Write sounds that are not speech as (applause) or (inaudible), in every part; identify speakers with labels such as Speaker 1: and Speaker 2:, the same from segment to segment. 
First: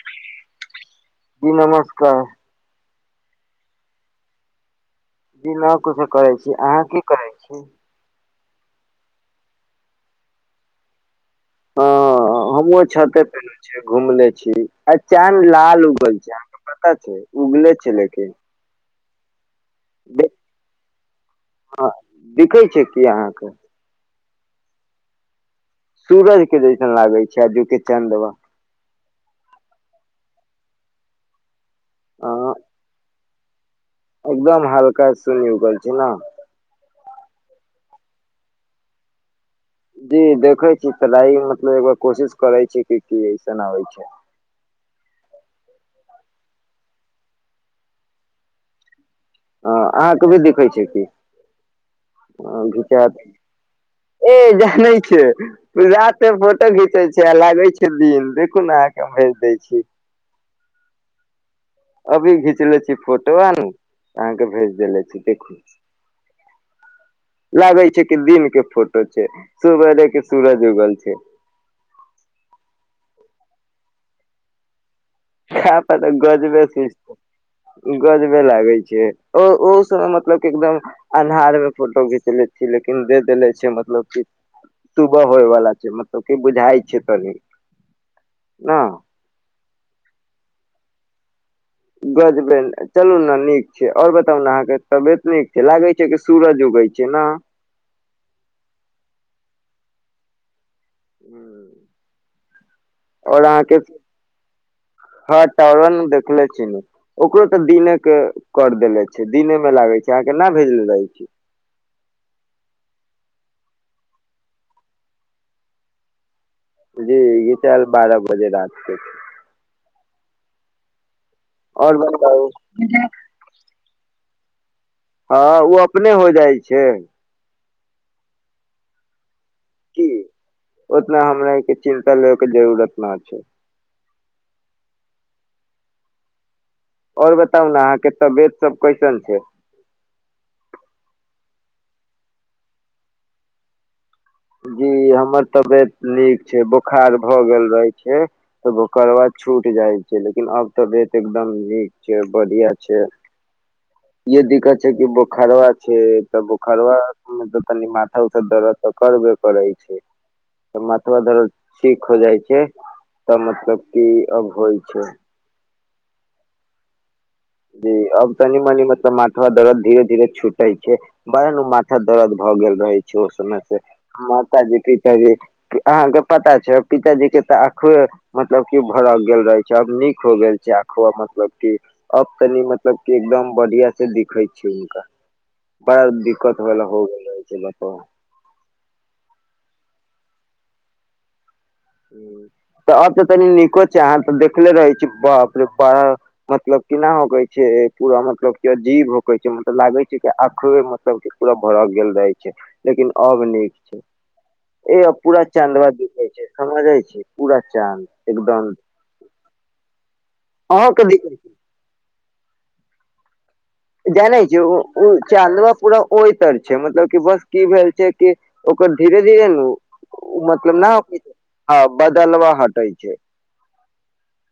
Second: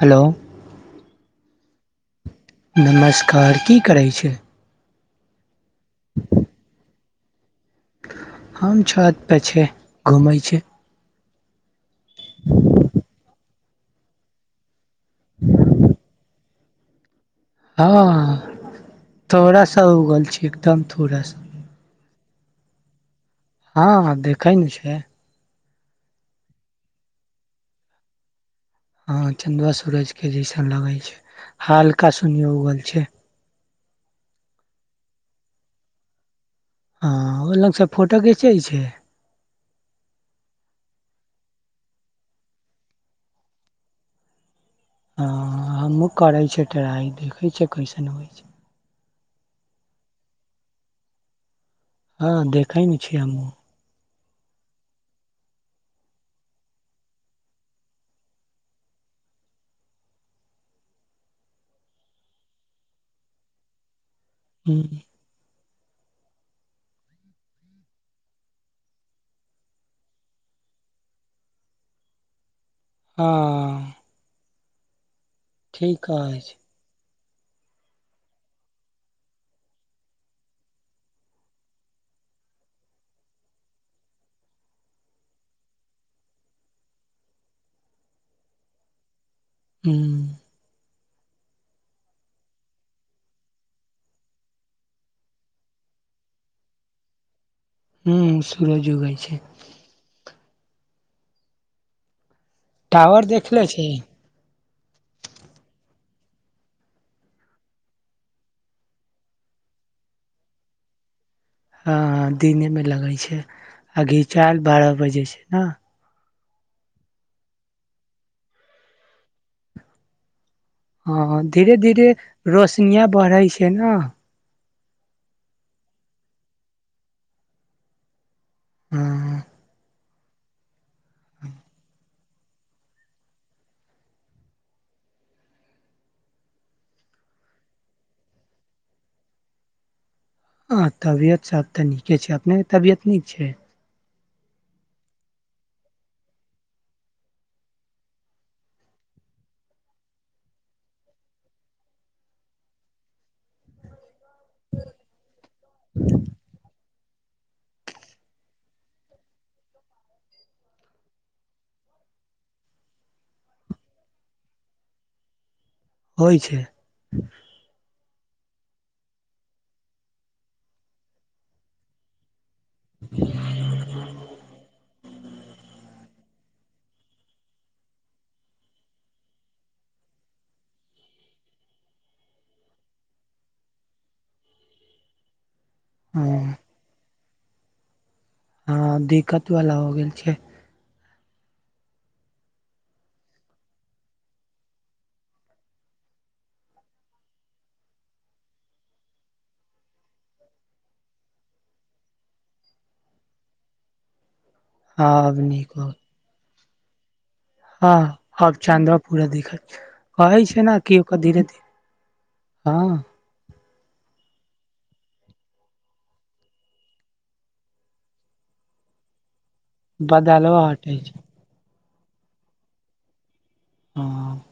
Speaker 1: Hello.
Speaker 2: जी नमस्कार।
Speaker 1: नमस्कार, की करै छै।
Speaker 2: जी ना कुछो करै छी, अहाँ की करै छी।
Speaker 1: हम छत पे छी, घूमै छी।
Speaker 2: ह हम छते पर छी घुमले छी, आई चांद लाल उगल छै। पता छै? उगले छै लेकिन
Speaker 1: हँ थोड़ा सा उगल छै, एकदम थोड़ा सा।
Speaker 2: हँ, दिखै छै कि अहाँके।
Speaker 1: हँ देखै ने छै।
Speaker 2: सूरज के जैसन लागे छै आजू के चंदमा।
Speaker 1: अ चंद्रा सूरज के जैसन लगे छै हल्का
Speaker 2: अ
Speaker 1: सुनियो उगल छै।
Speaker 2: एकदम हल्का सुनी उगल छै ने।
Speaker 1: हँ ओ लगसँ फोटो घिचै छै।
Speaker 2: जी देखे छी टराई मतलब एगो कोशिश करे छी की ऐसन आबै छै।
Speaker 1: ह हमहूँ करय छिये त हैते देखे छीये कैसन होइ छै
Speaker 2: ह आहाँ के भी देखै छीये कि,
Speaker 1: हँ
Speaker 2: ह
Speaker 1: देखै ने छियै
Speaker 2: घीचेत।
Speaker 1: हमहुँ
Speaker 2: ए जाने छै। रात फोटो घीचे छै आ लागैत छै दिन, देखु न अहाँके हम भेज दै छी। अभी घीचलै छि फोटो आ न। आहाँ के भेज
Speaker 1: हुँ
Speaker 2: देेले छि देखु। लागै छै कि दिन के फोटो छै, सुबहरे के सूरज उगल छै।
Speaker 1: हा।
Speaker 2: खे पर
Speaker 1: ठीक
Speaker 2: त
Speaker 1: अछि
Speaker 2: गजबे (unintelligible) गजबे लागै छै, ओ ओहु स मतलब कि एकदम अन्हार मे फोटो घिचले छी लेकिन दे देेले छै मतलब कि सुबह होयवला छै, मतलब कि बुझाइ छै तनी न।
Speaker 1: हू।
Speaker 2: गजबै चलू न नीक छै। और बताउ न अहाँके तबियत नीक छै? लागे छै कियेकि सूरज उगैय छै न।
Speaker 1: हु सूरज उगैय छै।
Speaker 2: (unintelligible)
Speaker 1: टावर
Speaker 2: और
Speaker 1: देखले
Speaker 2: अहाँके
Speaker 1: छी
Speaker 2: हँ टावन देखले छी। ओकरो तऽ दिने के कर देेले छै, दिने में लागे छै। अहाँकेना भेजले रहै छी?
Speaker 1: ह दिनेमे लगै छै, आ घीचार बारह बजे छै न।
Speaker 2: जी गीचाल बारह बजे रात के।
Speaker 1: हँ धीरे-
Speaker 2: आओर
Speaker 1: धीरे
Speaker 2: बताउ
Speaker 1: रोशनिया बढ़ै छै न।
Speaker 2: हँ, ओ अपने हो जाइ छै।
Speaker 1: (unintelligible)
Speaker 2: की? ओतना हमरा के चिन्ता लेब के जरूुरत न छै। और बताउ न अहाँके तबियत सब कैसन छै?
Speaker 1: अहा तबियत सब तऽ नीके छै। अपनेके तबियत नीक छै?
Speaker 2: जी हमर तबियत नीक छै। बोखार भ गेल रहे छै। त बोखरबा छूट जाय छै, लेकिन आब तबियत एकदम नीक छै, बढ़िया छै। (inaudible) यदि खचे कि बोखारवा छै, तऽ बोखारवा मे तऽ कनी माथा उथा दरद करबे करै छै। त माथबा दरद ठीक हो जाइ छै। तब मतलब कि अब होइ छै।
Speaker 1: हौइ छै।
Speaker 2: जी अब तनी - मनी मतलब माथा दरद धीरे - धीरे छूटे छै। ब (unintelligible) था दर्द भऽ गेल रहे छो। समय से माथा जे कि अहाँके पता छै? पिताजी के तऽ आंखों मतलब कि भरक गेल रहे छै। आब नीक हो गेल छै आखवा मतलब ठीक अब तनि मतलब कि एकदम बढ़िया से दिखे छी हुनका। बड़ा
Speaker 1: हँ
Speaker 2: दिक्कत भेल हो गेल रहे छै ना।
Speaker 1: हँ दिक्कत वाला हो गेल छै।
Speaker 2: तऽ आब तऽ तनी नीको छै, अहाँ तऽ देखले रहै छी। बापरेबा मतलब केना होकै छै, पूरा मतलब के अजीब होैकै छै, मतलब लागे छै के अखबे मतलब पूरा भरा गेल रहै छै, लेकिन अब नीक छै। ए
Speaker 1: हँ अब
Speaker 2: पूरा
Speaker 1: नीक हो
Speaker 2: चाँदवा दिैखै छै समझे छै पूरा
Speaker 1: हँ
Speaker 2: चाँद
Speaker 1: अब
Speaker 2: एकदम।
Speaker 1: चाँदवा पूरा देखैइ कहै छै ने
Speaker 2: अहूँ
Speaker 1: कि
Speaker 2: के
Speaker 1: ओकर
Speaker 2: दिख
Speaker 1: धीरे- धीरे हँ।
Speaker 2: जानै छै ओ-ओ चाँदवा पूरा ओहि तर छै मतलब कि बस की भेल छै कि। ओकर धीरे -धीरे नू- ओ
Speaker 1: बदलवा
Speaker 2: मतलब ना
Speaker 1: हटै छै
Speaker 2: होय हँ बदला हटेै छै।
Speaker 1: हँ।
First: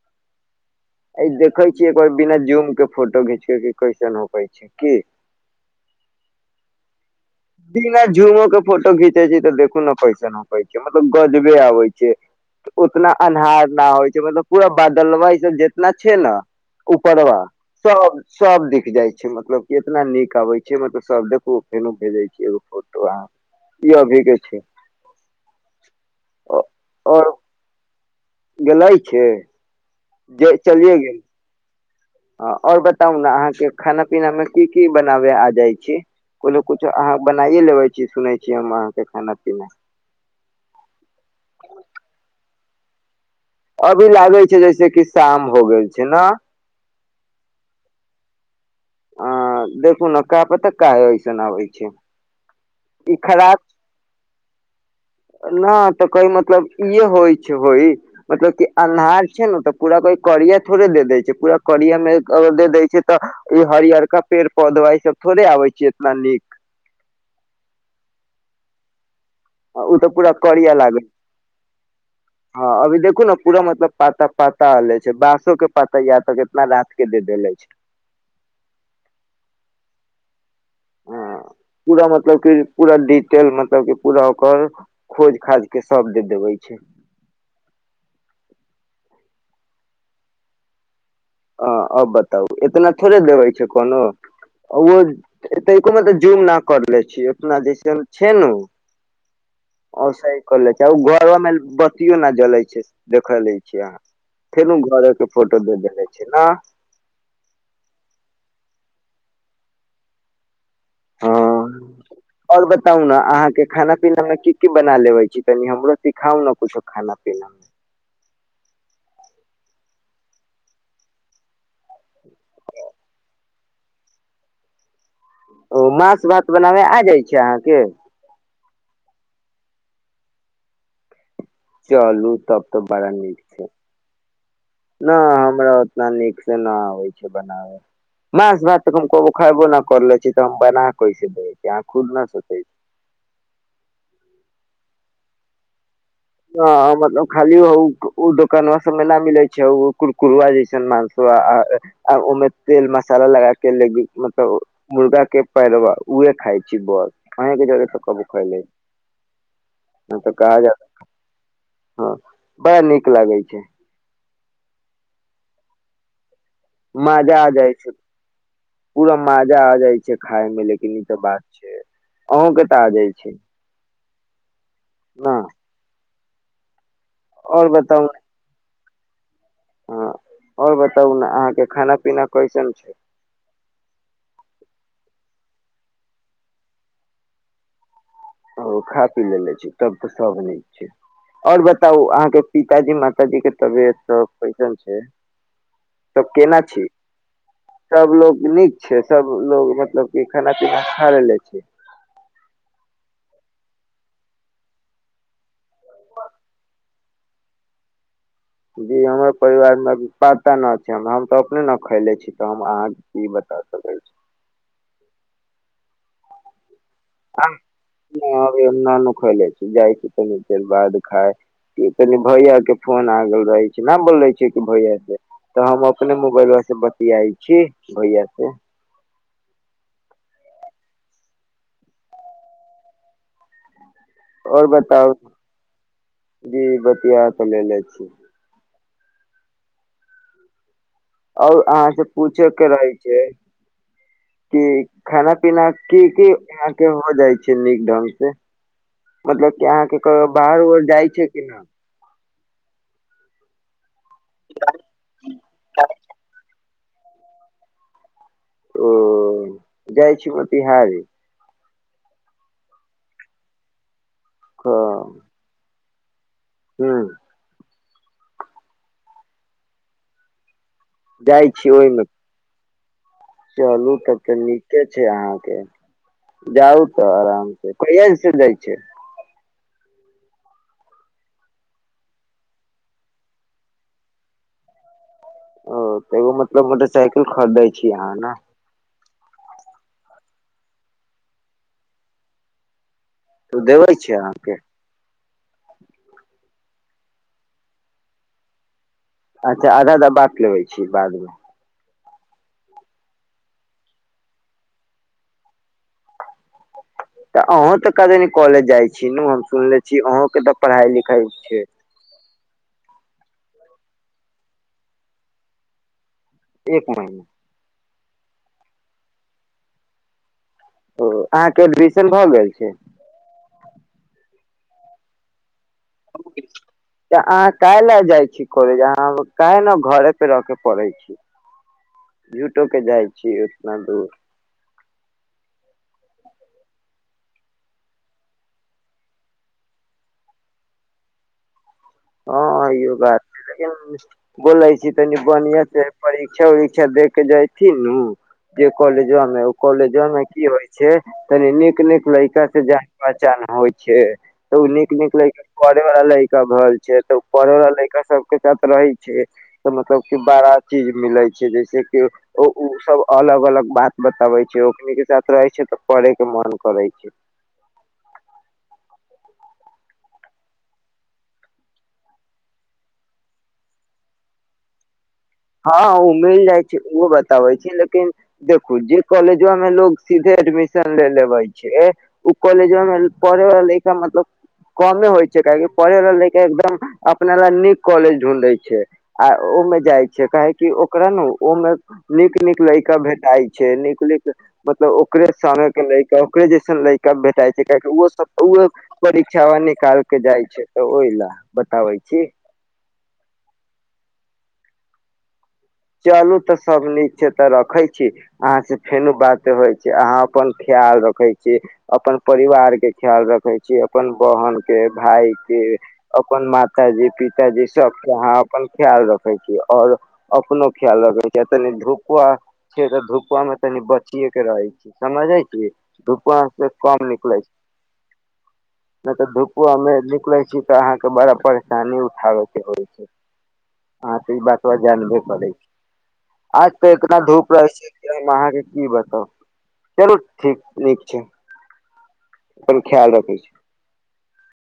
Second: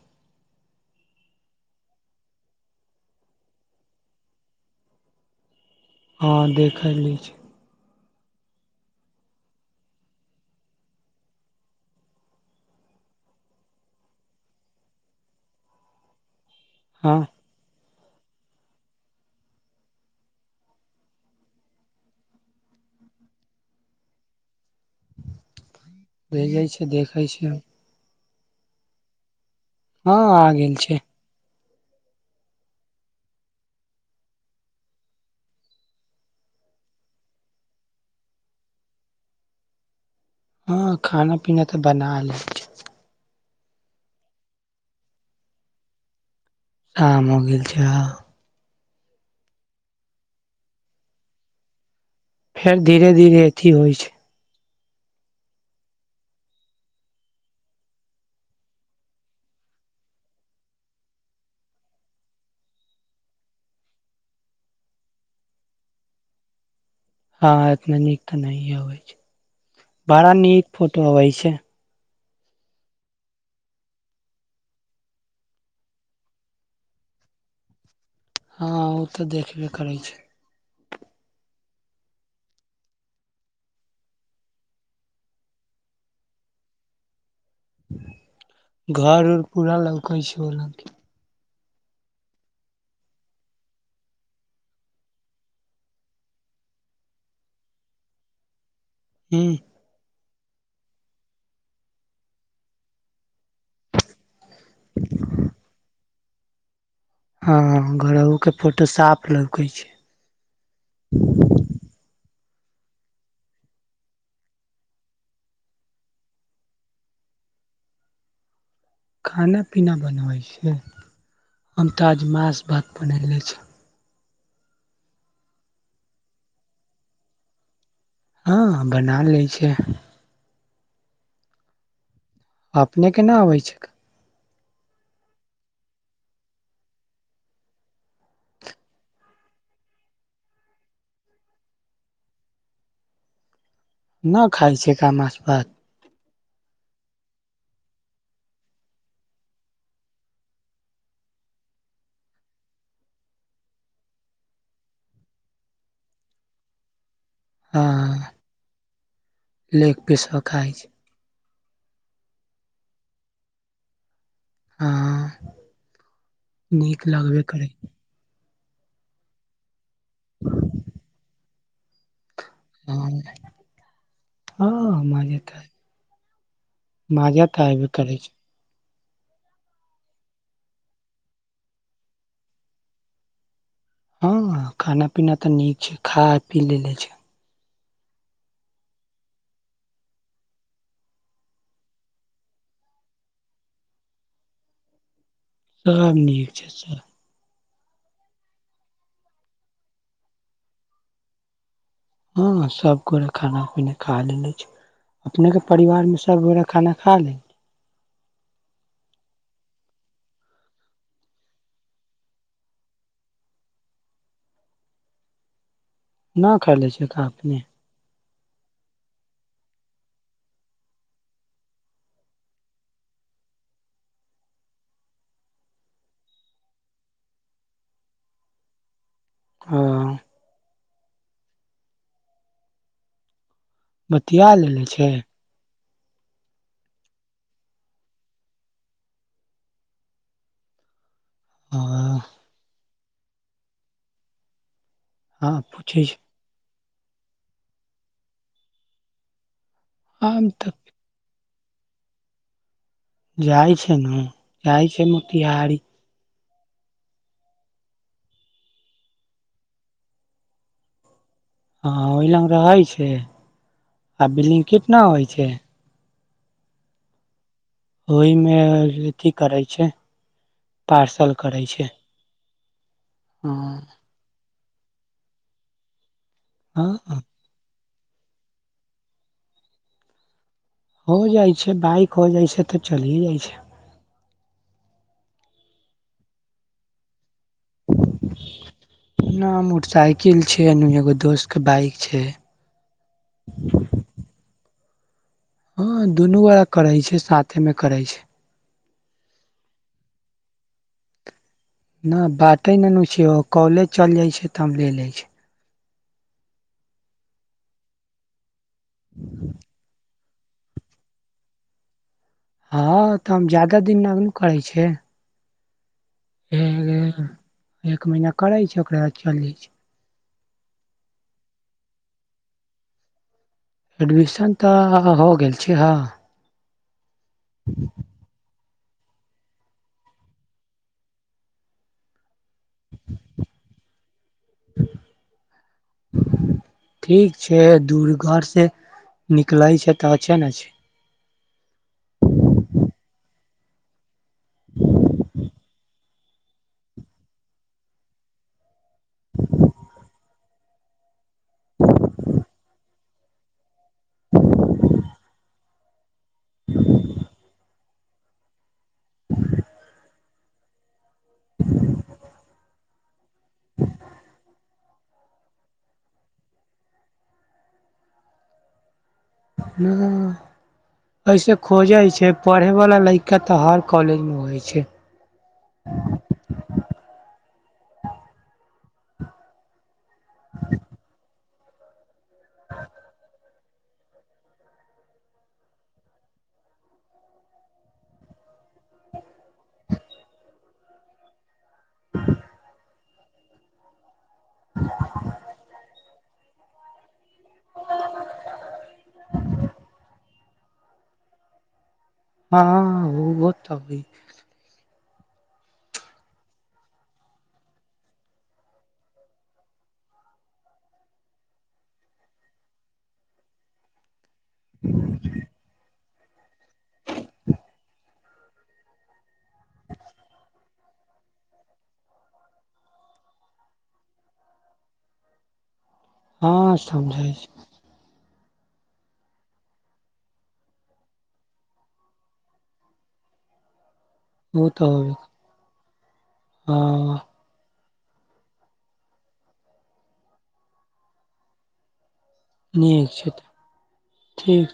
Speaker 2: अइ देखेै छियै कोय बिना जूम के फोटो घिचके के की कैसन- (unintelligible) न हो पै छै की।
Speaker 1: हँ देखल लै छै।
Speaker 2: बिना जूमो के फोटो घीचेै छै तऽ देखू ने कैसन होैकै छै मतलब गजबे आबै छै। उतना अन्हार न होय छै मतलब पूरा बदलवा ई सब जेतना छै नऽ।
Speaker 1: हँ
Speaker 2: उपरवा सब -सब दिक जाय छै मतलब की एतना नीक आबै छै मतलब सब देखु फेनो भेजे छै एगो फोटो आहाँ। ई अभी के छै।
Speaker 1: भेजै छै देखै छै।
Speaker 2: गेलै छै?
Speaker 1: हँ आ गेल छै।
Speaker 2: हँ और बताउ ने आहाँ के खाना पीना मे की- की बनाबे आ जाइ छी? कोनो कुछो आहाँ बनाइये लेबे छी सुनेै छी हम आहाँ के खाना -पीना?
Speaker 1: हँ खाना पीना तऽ बनालै।
Speaker 2: अभी लागे छै जैसे कि शाम हो गेल छै नऽ?
Speaker 1: शाम हो गेल छै हँ।
Speaker 2: अं देखू नऽ का पता काहे एसन आबै छै।
Speaker 1: फेर धीरे
Speaker 2: ई
Speaker 1: -धीरे अथि होय छै।
Speaker 2: ना तकै मतलब ई होय छै होई। मतलब की अन्हार छै न तऽ पूरा कोई करिया थोड़े दे दै छै पूरा करिया मेघ अगर दे दै छै। तऽ ई हरियरका पेड़ पौधवा ई सब थोड़े आबे छीयै इतना नीक।
Speaker 1: हँ एतना नीक तऽ नहि ए आबै छै
Speaker 2: ओ तऽ पूरा
Speaker 1: बड़ा निक
Speaker 2: करिया लागे
Speaker 1: फोटो अबै छै।
Speaker 2: हँ अभी देखू न पूरा मतलब पाता- पाता एले छै बाँसो के पाता या तक केितना रात के दे देले छै।
Speaker 1: हँ ओ तऽ देखबे करै छै।
Speaker 2: हँ पूरा मतलब की पूरा डिटेल मतलब की पूरा ओकर। खोज -खोज के सब दे देबे छै।
Speaker 1: घर उर पूरा लौकै छै (unintelligible)
Speaker 2: हँ अब बताबू एतना थोड़े देबै छै कोनो। ओहो एते (unintelligible) जुम न करले छै उतना जैसे छै ने उ-
Speaker 1: हूँ।
Speaker 2: ओ सही करले छै आ घरो मे बत्तियो न जले छै देखलइ। छी आहाँ फेरो घरे के फोटो दे देने छै ना-
Speaker 1: हँ, हँ घरहु के फोटो साफ लौकै छै।
Speaker 2: हँ। और बताउ न आहाँके खाना पीना मे की की बना लेबे छी तनि हमरो सिखाउ ने कुछो खाना पीना।
Speaker 1: खाना पीना बनबै छियै हम तऽ आज माँस भात बनेैने छी।
Speaker 2: ओ माँस भात बनाबे आ जाय छै आहाँके?
Speaker 1: हँ बना लै छैयै।
Speaker 2: चलू तब तऽ
Speaker 1: अपने
Speaker 2: बड़ा
Speaker 1: के ना
Speaker 2: नीक
Speaker 1: अबै
Speaker 2: छैय।
Speaker 1: छै
Speaker 2: न हमरा ओतना नीक से न आबे छै बनावे। माछ भात तऽ कहो खबो न करले छी तऽ हम बना कैसे देब अहाँ खुद न सोेचे छी।
Speaker 1: नहि खाइ छैय का माछ भात।
Speaker 2: ह मतलब खाली उ दोकान सब मे न मिलै छैय कुरकुरुआ जइ छैय मांस ओहिमे तेल मसाला लगा के ले मतलब मुर्गा के पैरवा उह खाइ छी बस। अहींके
Speaker 1: हँ
Speaker 2: जरे कभु खइले छी
Speaker 1: लेग पीस
Speaker 2: नहि तऽ कहा
Speaker 1: खाइ
Speaker 2: जा
Speaker 1: छै
Speaker 2: हँ बड़ा नीक लागै छैय।
Speaker 1: हँ। नीक
Speaker 2: मजा
Speaker 1: लगबे
Speaker 2: आ
Speaker 1: करै
Speaker 2: जाइ छैय। पूरा मजा आ जाइ छैय खाय मे लेकिन ई तऽ बात छैय अहूँं के कहा जाइ
Speaker 1: हँ
Speaker 2: छैय।
Speaker 1: हँ मानेत है। माजा
Speaker 2: आओर
Speaker 1: तऽ एबे
Speaker 2: बताउ
Speaker 1: करै छैय।
Speaker 2: ह आओर बताउ ने अहाँके खाना पीना कैसन छैय?
Speaker 1: हँ खाना पीना तऽ नीक छैय खा पी लेले छैय।
Speaker 2: ओ खा पी लेलेे छी तब तऽ सब नीक छैय। आओर बताउ अहाँके पिताजी माताजी के तबियत सब कैसन छैय।
Speaker 1: सब
Speaker 2: तऽ
Speaker 1: नीक
Speaker 2: केना
Speaker 1: छै
Speaker 2: छी।
Speaker 1: सब
Speaker 2: सब लोग नीक छैय सबलोग मतलब की खाना पीना खा लेले छैय।
Speaker 1: हँ सब गोटे खाना पीना खा लेल छी अपने के परिवारमे सभगोटे खाना खा लै
Speaker 2: जी हमर परिवार मे पाता नहि छैय हम तऽ अपने नहि खैले छी तऽ हम अहाँ की बता सकै छी।
Speaker 1: ना खाइले छी।
Speaker 2: ना- ना खाइले छी जाइ छी तने देर बाद खाय कनि भैया के फोन आगल रहै छैय न बोल रहे छैैय कि भैया के तऽ हम अपने मोबाइलवा से बतियाइ छी भैया से।
Speaker 1: हाँ। बतिया
Speaker 2: आओर
Speaker 1: लेले छै
Speaker 2: बताउ जी बतिया तऽ लेने छी। आओर
Speaker 1: ओ
Speaker 2: अहाँ से पूछे के रहै छैय। की खाना
Speaker 1: हँ
Speaker 2: पीना
Speaker 1: पूछै
Speaker 2: की
Speaker 1: छै
Speaker 2: की के हो जाइ छैय नीक ढंग से मतलब की अहाँके कहियो
Speaker 1: हम
Speaker 2: बाहर
Speaker 1: तऽ
Speaker 2: उहर जाइ छैय कि नहि।
Speaker 1: जाइ छैय ने जाइ छैय मोतिहारी।
Speaker 2: ओ जाइ छी मोतिहारी।
Speaker 1: हँ ओहि लग रहै छैय आ बिलिंग कितना होइ छैय।
Speaker 2: हूं।
Speaker 1: ओहिमे अथी करै छैय पार्सल
Speaker 2: जाइ
Speaker 1: करै
Speaker 2: छी
Speaker 1: छैय।
Speaker 2: ओहिमे चलू तऽ तऽ नीके छैय अहाँके जाउ
Speaker 1: हँ
Speaker 2: तऽ आराम कहिया इंस्टीच्युट जाइ छैय।
Speaker 1: हं जाइ छैय बाइक हो जाइ छैय तऽ चलियए जाइ छैय।
Speaker 2: ओ तैयो मतलब मोटरसाइकिल खरीदै छी अहाँ ने।
Speaker 1: न मोटरसाइकिल छैय एगो दोस्त के बाइक छैय।
Speaker 2: त ऽ देबे छी अहाँके
Speaker 1: हँ दुनू वै करे छै, साथ में करै छै।
Speaker 2: अच्छा आधा -आधा बाँट लेबै छी बाद मे
Speaker 1: न बाटे ने नु छीयो कॉलेज चल जाय छै त हम ले ले छी।
Speaker 2: तऽ अहुँ तऽ कतेनीक कॉलेज जाइ छी नु हम सुनले छी, अहूं के तऽ पढ़ाई लिखाई छे।
Speaker 1: हँ तऽ हम जादा दिन नगनु करै छियै
Speaker 2: एक महीना
Speaker 1: एक महीना करे छै ओकरा बाद चल जैय छै।
Speaker 2: ओ अहाँके एडमिशन भअ गेल छैय।
Speaker 1: एडमिशन तऽ हो गेल छे हँ।
Speaker 2: (unintelligible) त अहाँ काहे ले जाय छी कॉलेज अहाँ काहे ना घरे पे रहके पढ़े छी। झूठोके जाइछी उतना दूर।
Speaker 1: ठीक छै दूरघर से निकलै छै तऽ अच्छे ना छै।
Speaker 2: हँ इहो बात छै, लेकिन बोलै छी तनि बनीयोंसे परीक्षा उरीक्षा दे के जायथिन नु जे कॉलेजवा मे, ओ कॉलेजवा में की हो छै कनी नीक-नीक लैका से जा पहचान होइ छै, तऽ ओ नीक -नीक लयका पड़े वाला लयका घल तऽ पढ़ै वला लयका सबके साथ रहै छै तऽ मतलब के बारा चीज मिलै छै जैसे की त उ सब अलग -अलग बात बताबै छै, ओकनी के साथ रहै छै तऽ पढ़े के मन करै छै।
Speaker 1: नहिद (unintelligible) ऐसे खोजे छै, पढ़े वाला लयका तऽ हर कॉलेज मे होइ छै।
Speaker 2: हँ ओ मिल जाइ छै, ओ बताबै छी लेकिन देखू जे कॉलेजवा में लोग सीधे एडमिशन ले लेबै छै, ओ कॉलेजवा मे पढ़े वाला लयका मतलब कमे होइ छै, काहेकि पढ़े वाला लयका एकदम अपने लए नीक कॉलेज ढूढ़ै छै आ ओमे जाइ छै काहेकी ओकरा न ओ मे नीक -नीक लैका भेटाई छै नीक -नीक मतलब ओकरे सान के लैका ओकरे जैसन लैका भेटाइ छै। काहेकी उहो सब ओ परीक्षा वा निकाल के जाइ छै तऽ ओहि लए बताबै छी।
Speaker 1: हँ उहो त होइ।
Speaker 2: चलू तऽ सब नीक छै तऽ रखै छी। अहाँ से फेनो बात होइ छै, अहाँ अपन ख्याल रखे छी। अपन परिवार के ख्याल रखे छी, अपन बहन के भाय के। अपन माता जी, पिताजी सबके अहाँ अपन ख्याल रखे छी ओर। कोनो ख्याल रखै छै, तनि धुपोआ छीयै तऽ धुपआ मे तनी बचिये के रहै छी, समझै छी। धुपा से
Speaker 1: हँ
Speaker 2: कम
Speaker 1: समझै
Speaker 2: निकलै छी। नै तऽ धुपुआ मे निकलै छी तऽ अहाँके बड़ा परेशानी उठाबे के होइ छै। हँ तऽ ई बात
Speaker 1: छै ओ
Speaker 2: तो
Speaker 1: तऽ
Speaker 2: जानबे करै छी, आज
Speaker 1: हँ
Speaker 2: तऽ इतना धूप रह छै हम अहाँके की बताउ चलू ठीक नीक छै। अपन
Speaker 1: नीक
Speaker 2: ख्याल रखै
Speaker 1: छै
Speaker 2: छी
Speaker 1: तऽ ठीक छै।